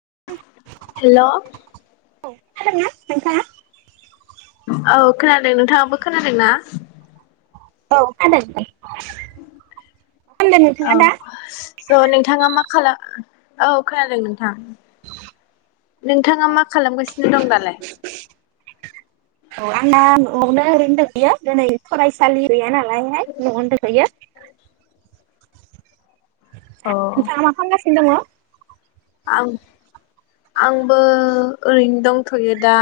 [unintelligible] हेल' औ हागोनना नोंथाङा? औ खोनादों नोंथाङाबो खोनादों ना। औ खोनादों। खालामदों नोंथाङा औ दा? स' नोंथाङा मा खाला औ खोनादों नोंथां। नोंथाङा मा खालामगासिनो दं दालाय आंना न'आवनो ओरै होनदों बियो दिनै फरायसालि गैया नालाय [unintelligible] नङावनो दंथ'यो। अ थां मा खामगासिनो सिनो दं। आं आंबो ओरैनो दंथ'यो दा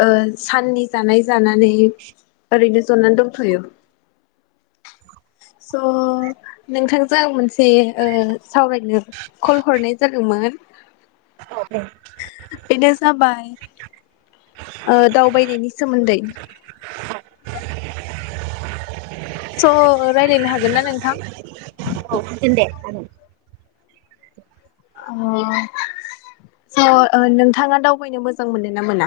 ओ साननि जानाय जानानै ओरैनो जनानै दंथ'यो। स' नोंथांजों आं मोनसे ओ सावरायनो कल हरनाय जादोंमोन। औ दे बेनो जाबाय ओ दावबायनायनि सोमोन्दै स' राय्लायनो हागोन ना नोंथां! औ [unintelligible] आ‌ स' नोंथाङा दावबायनो मोजां मोनो ना मोना?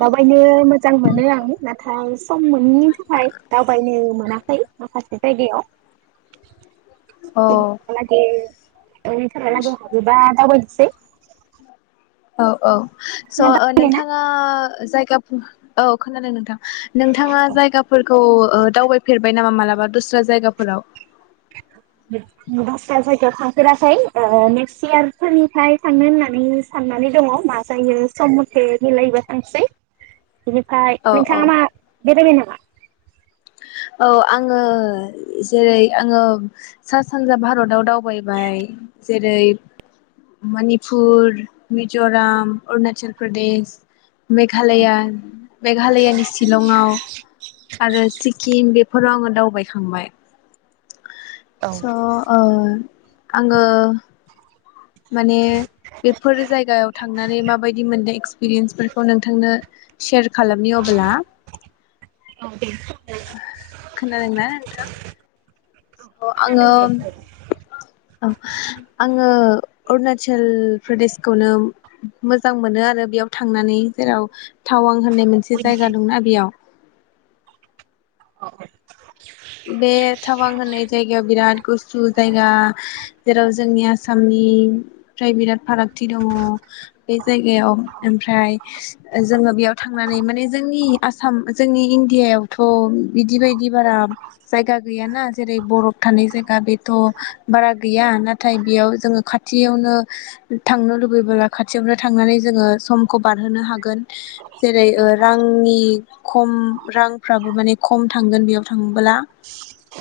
दावबायनो मोजां मोनो आं नाथाय सम मोनैनि थाखाय दावबायनो मोनाखै माखासे जायगायाव अ [unintelligible] सै औ औ। स' ओ नोंथाङा जायगाफो औ खोनादों नोंथां। नोंथाङा जायगाफोरखौ ओ दावबायफेरबाय नामा मालाबा दस्रा जायगाफोराव? दस्रा जायगायाव थांफेराखै ओ नेक्स्ट यार फोरनिफ्राय थांनो होननानै साननानै दङ मा जायो सम मथे मिलायबा थांसै। बिनिफ्राय औ औ नोंथाङा मा बेरायबाय नामा? औ आङो जेरै आङो सा सानजा भारताव दावबायबाय जेरै मनिपुर, मिज'राम, अरुणाचल प्रदेश। मेघालया मेघालयानि शिलंआव आरो सिकिम बेफोराव आङो दावबायखांबाय। स' ओ आङो माने बेफोर जायगायाव थांनानै माबायदि मोनदों एक्सपिरियेन्सफोरखौ नोंथांनो सेयार खालामनि अबोला औ दे खोनादोंना नोंथां? अ खोनादों आङो दे औ औ आङो अरुणाचल प्रदेसखौनो मोजां मोनो आरो बेयाव थांनानै जेराव टावां होननाय मोनसे जायगा दंना बेयाव। [unintelligible] बे थावां होननाय जायगायाव बिराद गुसु जायगा जेराव जोंनि आसामनिफ्राय बिराद फारागथि दङ बे जायगायाव ओमफ्राय ओ जोङो बेयाव थांनानै माने जोंनि आसाम जोंनि इण्डियावथ' बिदि बायदि बारा जायगा गैया ना? जेरै बर'फ थानाय जायगा बेथ' बारा गैया नाथाय बेयाव जोङो खाथियावनो थांनो लुबैबोला खाथियावनो थांनानै जोङो समखौ बारहोनो हागोन जेरै ओ रांनि खम रांफ्राबो माने खम थांगोन बेयाव थां बोला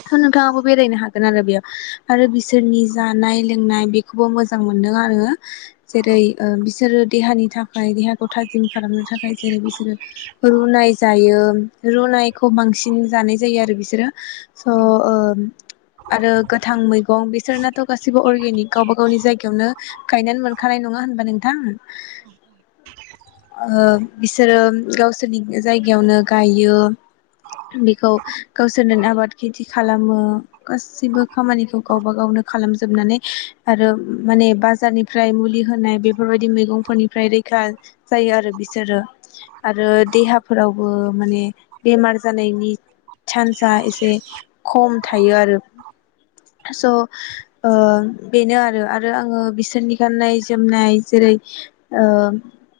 हा नोंथाङाबो बेरायनो हागोन आरो बेयाव आरो बिसोरनि जानाय लोंनाय बेखौबो मोजां मोनदों आरो जेरै ओ बिसोरो देहानि थाखाय देहाखौ थाजिम खालामनो थाखाय जेरै बिसोरो रुनाय जायो रुनायखौ बांसिन जानाय जायो आरो बिस सोरो स ओ आरो गोथां मैगं बिसोरनाथ' गासिबो अर्गेनिक गावबा गावनि जायगायावनो गायनानै मोनखानाय नङा होनबा नोंथां ओ बिसोरो गावसोरनि जायगायावनो गायो बेखौ गावसोरनो आबाद खेथि खालामो गासैबो खामानिखौ गावबा गावनो खालामजोबनानै आरो माने बाजारनिफ्राय मुलि होनाय बेफोरबायदि मैगंफोरनिफ्राय रैखा जायो आरो बिसोरो आरो देहाफोरावबो माने बेमार जानायनि चान्सआ एसे खम थायो आरो स' ओ बेनो आरो आरो आङो बिसोरनि गाननाय जोमनाय जेरै ओ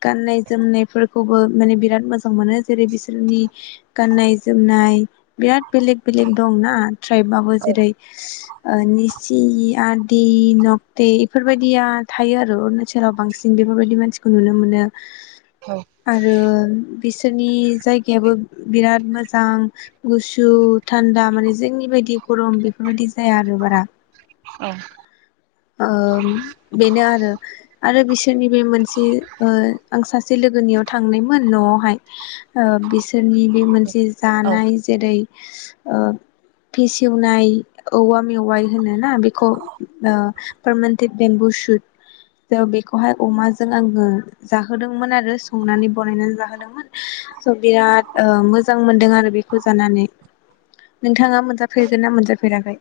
गाननाय जोमनायफोरखौबो माने बिराद मोजां मोनो जेरै बिसोरनि गाननाय जोमनाय बिराद बेलेग बेलेग दंना ट्राइबाबो जेरै ओ निसि आदि नक्टे इफोरबायदिया थायो आरो अरुणाचलाव बांसिन बेफोरबायदि मानसिखौ नुनो मोनो। आरो बिसोरनि जायगायाबो बिराद मोजां। गुसु थान्दा माने जोंनि बायदि गरम बेफोरबायदि जाया आरो बारा। औ। ओ बेनो आरो आरो बिसोरनि बे मोनसे ओ आं सासे लोगोनियाव थांनायमोन न'आवहाय ओ बिसोरनि बे मोनसे बे औ जानाय जेरै ओ फेसेवनाय औवा मेवाइ होनोना बेखौ ओ पारमानटेट बेम्बु सुट ओ बेखौहाय अमाजों आङो जाहोदोंमोन आरो संनानै बानायनानै जाहोदोंमोन स' बिराद ओ मोजां मोनदों आरो बेखौ जानानै नोंथाङा मोनजाफेरगोन ना मोनजाफेराखै?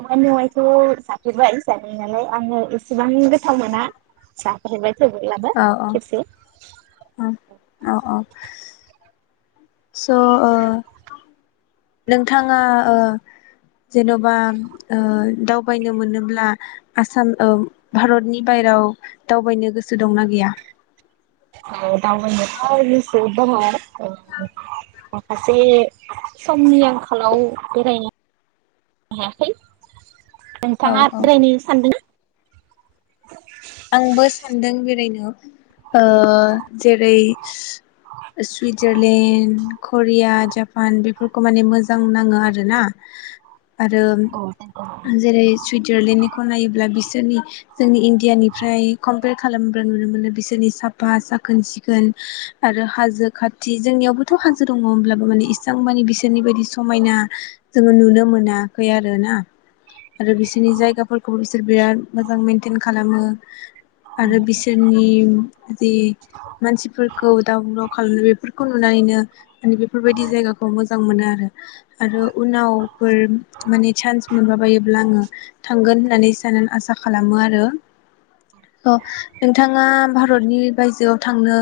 औवा मेवाइखौ जाफेरबाय जानायालाय आङो एसेबां गोथाव मोना जाफेरबाय थेवब्लाबो औ औ खेबसे। औ औ औ। स' ओ नोंथाङा ओ जेन'बा ओ दावबायनो मोनोब्ला आसाम ओ भारतनि बायराव दावबायनो गोसो दंना गैया? ओ दावबायनोथ' गोसो दङ ओ माखासे समनि आंखालाव बेरायनो हायाखै। औ नोंथाङा औ बेरायनो सानदों? आंबो सानदों बेरायनो ओ जेरै सुइजारलेण्ड करिया, जापान बेफोरखौ माने मोजां नाङो आरोना। आरो औ जेरै सुइजारलेण्डनिखौ नायोब्ला बिसोरनि जोंनि इण्डियानि फ्राय [unintelligible] खालामोब्रा नुनो मोनो बिसोरनि साफा साखोन सिखोन आरो हाजो खाथि जोंनियावबोथ' हाजो दङ होमब्लाबो माने इसां मानि बिसोरनि बायदि समायना जोङो नुनो मोनाखै आरो ना आरो बिसोरनि जायगाफोरखौबो बिसोर बिराद मोजां मेनटेन खालामो। आरो बिसोरनि जि मानसिफोरखौ [unintelligible] बेफोरखौ नुनानैनो मानि बेफोरबायदि जायगाखौ मो जां मोनो आरो। आरो उनावफोर माने सान्स मोनबा बायोब्ला आङो थांगोन। होननानै साननानै आसा खालामो आरो। अह नोंथाङा भारतनि बायजोआव थांनो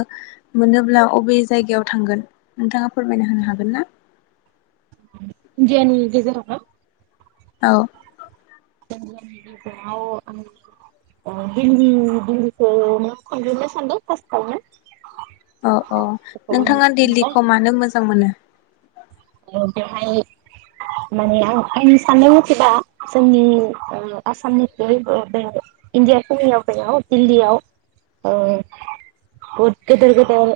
मोनोब्ला अबे जायगायाव थांगोन नोंथाङा फोरमायना होनो हागोन ना? इन्डियानि गेजेरावना? औ। इन्डियानि गेजेराव उम अह दिल्ली दिल्लीखौनो थांगोरनो सानदों फार्स्टावनो। औ औ नोंथाङा नालाय दिल्लीखौ मानो मोजां मोनो? ओ बेवहाय माने आं आंनि साननाय मथेबा जोंनि ओ आसामनिफ्राय बे इण्डियाफोरनियाव बेयाव दिल्लीयाव ओ बहुद गोदोर गोदोर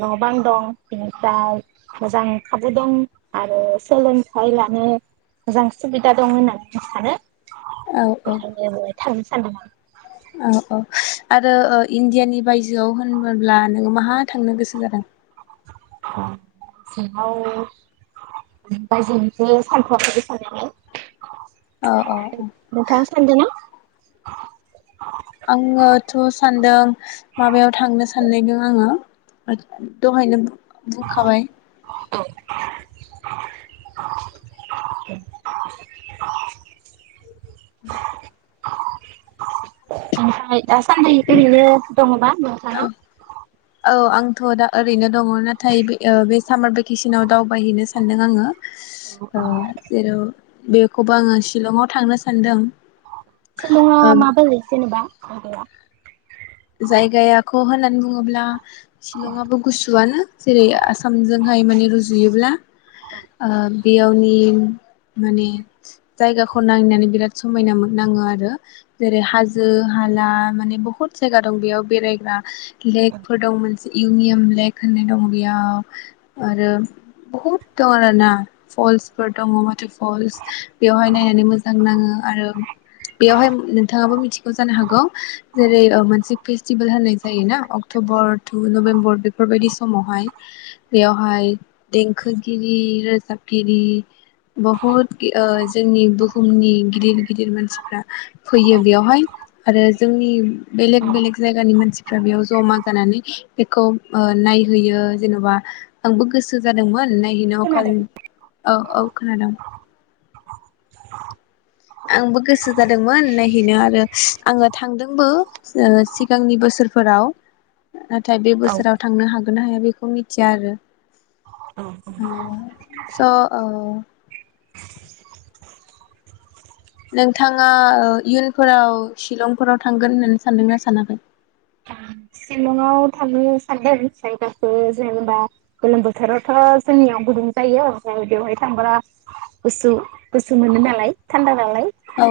न' बां दं बेनिफ्राय मोजां खा दं आरो सोलोंथाइ लानो मोजां सुबिदा दं होननानै आं सानो। औ औ [inaudible] थांनो सानदों आं। औ औ आरो ओ इण्डियानि बायजोआव होनबोब्ला नोङो माहा थांनो गोसो जादों? [unintelligible] बायजोनिखौ सानथ'वाखै औ औ साननायालाय। नोंथाङा सानदों ना? आङोथ' सानदों माबायाव थांनो साननाय दों आंहा ओ दहायनो बुंखाबाय। [unintelligible] दासान्दि ओरैनो। दङोबा औ नंथां। औ आंथ' दा ओरैनो दङ नाथाय बे ओ बे सामार भेकेसनाव दावबायहैनो सानदों आङो आ जेर' बेखौबो आङो शिलंआव थांनो सानदों। सिलङा ओ माबोरै जेनेबा जायगाया अब्ला शिलंआबो गुसुआनो जेरै आसामजोंहाय माने रुजुयोब्ला आ बेयावनि माने जायगाखौ नायनानै बिराद समायना मोन नाङो आरो जेरै हाजो हाला माने बहुत जायगा दं बेयाव बेरायग्रा लेकफोर दं मोन इउमियाम लेक होननाय दं बेयाव आरो बहुद दं आरोना फलसफोर दङ माथ फलस बेयावहाय नायनानै मोजां नाङो आरो बेयावहाय नोंथाङाबो मिथिगौ जानो हागौ जेरै मोनसे फेस्टिभेल होननाय जायोना अक्ट'बर टु नभेम्बर बेफोरबायदि समावहाय बेयावहाय देंखोगिरि रोजाबगिरि बहुद ओ जोंनि बुहुमनि गिदिर गिदिर मानसिफ्रा फैयो बेयावहाय आरो जोंनि बेलेग खोनादों बेलेग जायगानि मानसिफ्रा बेयाव जमा जानानै बेखौ ओ नायहैयो जेन'बा आंबो गोसो जादोंमोन न औ औ खोनादों आंबो गोसो जादोंमोन नायहैनो आरो आङो थांदोंबो ओ सिगांनि बोसोर फोराव नाथाय बे बोसोराव थांनो हा गोनना हाया बेखौ मिथिया आरो ओ स' ओ [inaudible] नोंथाङा ओ इयुनफोराव शिलंफोराव थांगोन होननानै सानदोंना सानाखै शिलंआव थांनो सानदों जायगाफोर जेनेबा गोलोम बोथोरावथ' जोंनियाव गुदुं जायो ओमफाय बेवहाय थांबा गुसु गुसु मोनो नालाय थान्दा नालाय औ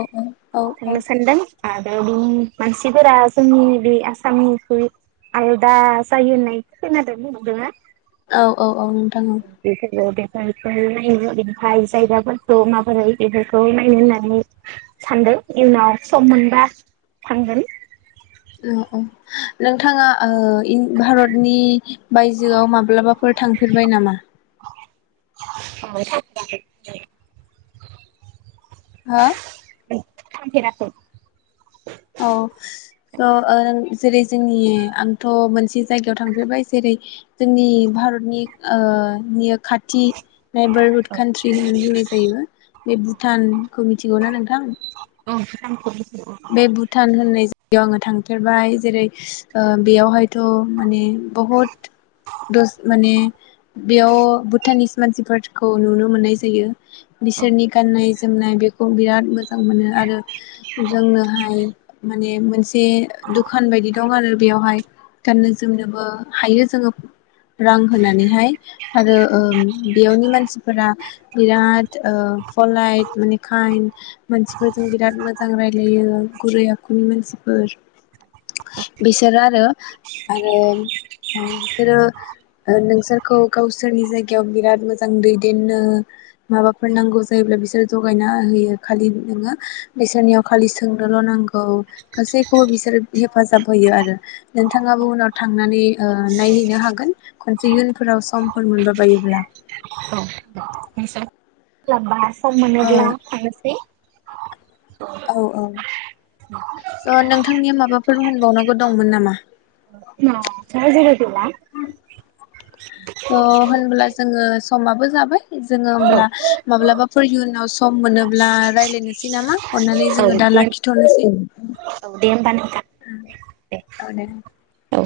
औ थांनो सान्दों आदाव बि मानसिफोरा जोंनि बे आ सामनिख्रुइ आलदा जायो होन्नाय खोनादों नंगौना औ औ औ नोंथां औ [unintelligible] ओमफाय जायगाफोरखौ माबोरै बेफोरखौ नायनो होननानै सानदो इउनाव सम मोनबा थांगोन । औ औ नोंथाङा ओ इन भारतनि बायजोआव माब्लाबाफोर थांफेरबाय नामा? [unintelligible] हो? थांफेराखै। औ स' ओ जेरै जोंनि आंथ' मोनसे जायगायाव थांफेरबाय जेरै जोंनि भारतनि ओ नियख खाथि नेबारहुड कान्ट्रि होननानै बुंनाय जायोना बे भुटानखौ मिथिगौना नोंथां? [unintelligible] बे भुटान होननाय बेयाव आङो थांखेरबाय जेरै ओ बेयावहाय थ' माने बहुत दस माने बेयाव भुटाननिस मानसिफोरखौ नुनो मोननाय जायो। बिसोरनि गाननाय जोमनाय बेखौ बिराद मो जां मोनो आरो जोंनोहाय मा माने मोनसे ए दुखान बायदि दं आरो बेयावहाय। गाननो जोमनोबो हायो जोङो रां होनानैहाय आरो ओ बेयावनि मानसिफोरा बिराद ओ फलाइट माने काइड मानसिफोरजों बिराद मोज मिलायो गुरै आखुनि मानसिफोर बिसोरो आरो आरो ओं बिसोरो ओ नोंसोरखौ गावसोरनि जायगायाव बिराद मोजां दैदेननो माबाफोर नांगौ जायोब्ला बिसोरो जगायना होयो खालि नोङो बिसोरनियाव खालि सोंनोल' नांगौ गासैखौबो बिसोर हेफाजाब होयो आरो नोंथाङाबो उनाव थांनानै ओ नायहैनो हागोन खनसे इयुनफोराव सम फोर मोनबा बायोब्ला। औ [unintelligible] सम ओ मोनोब्ला थांनोसै। औ औ स' नोंथांनिया माबाफ फोर बुंबावनांगौ दंमोन नामा? [unintelligible] गैला। ओ होनब्ला जोङो समाबो जाबाय। जोङो औ होमब्ला माब्लाबाफोर इयुनाव सम मोनोब्ला रायलायनो सि नामा? अननानै औ जोङो दा दे लाखिथ'नोसै ओम औ दे होमबा नोंथां औ दे। औ।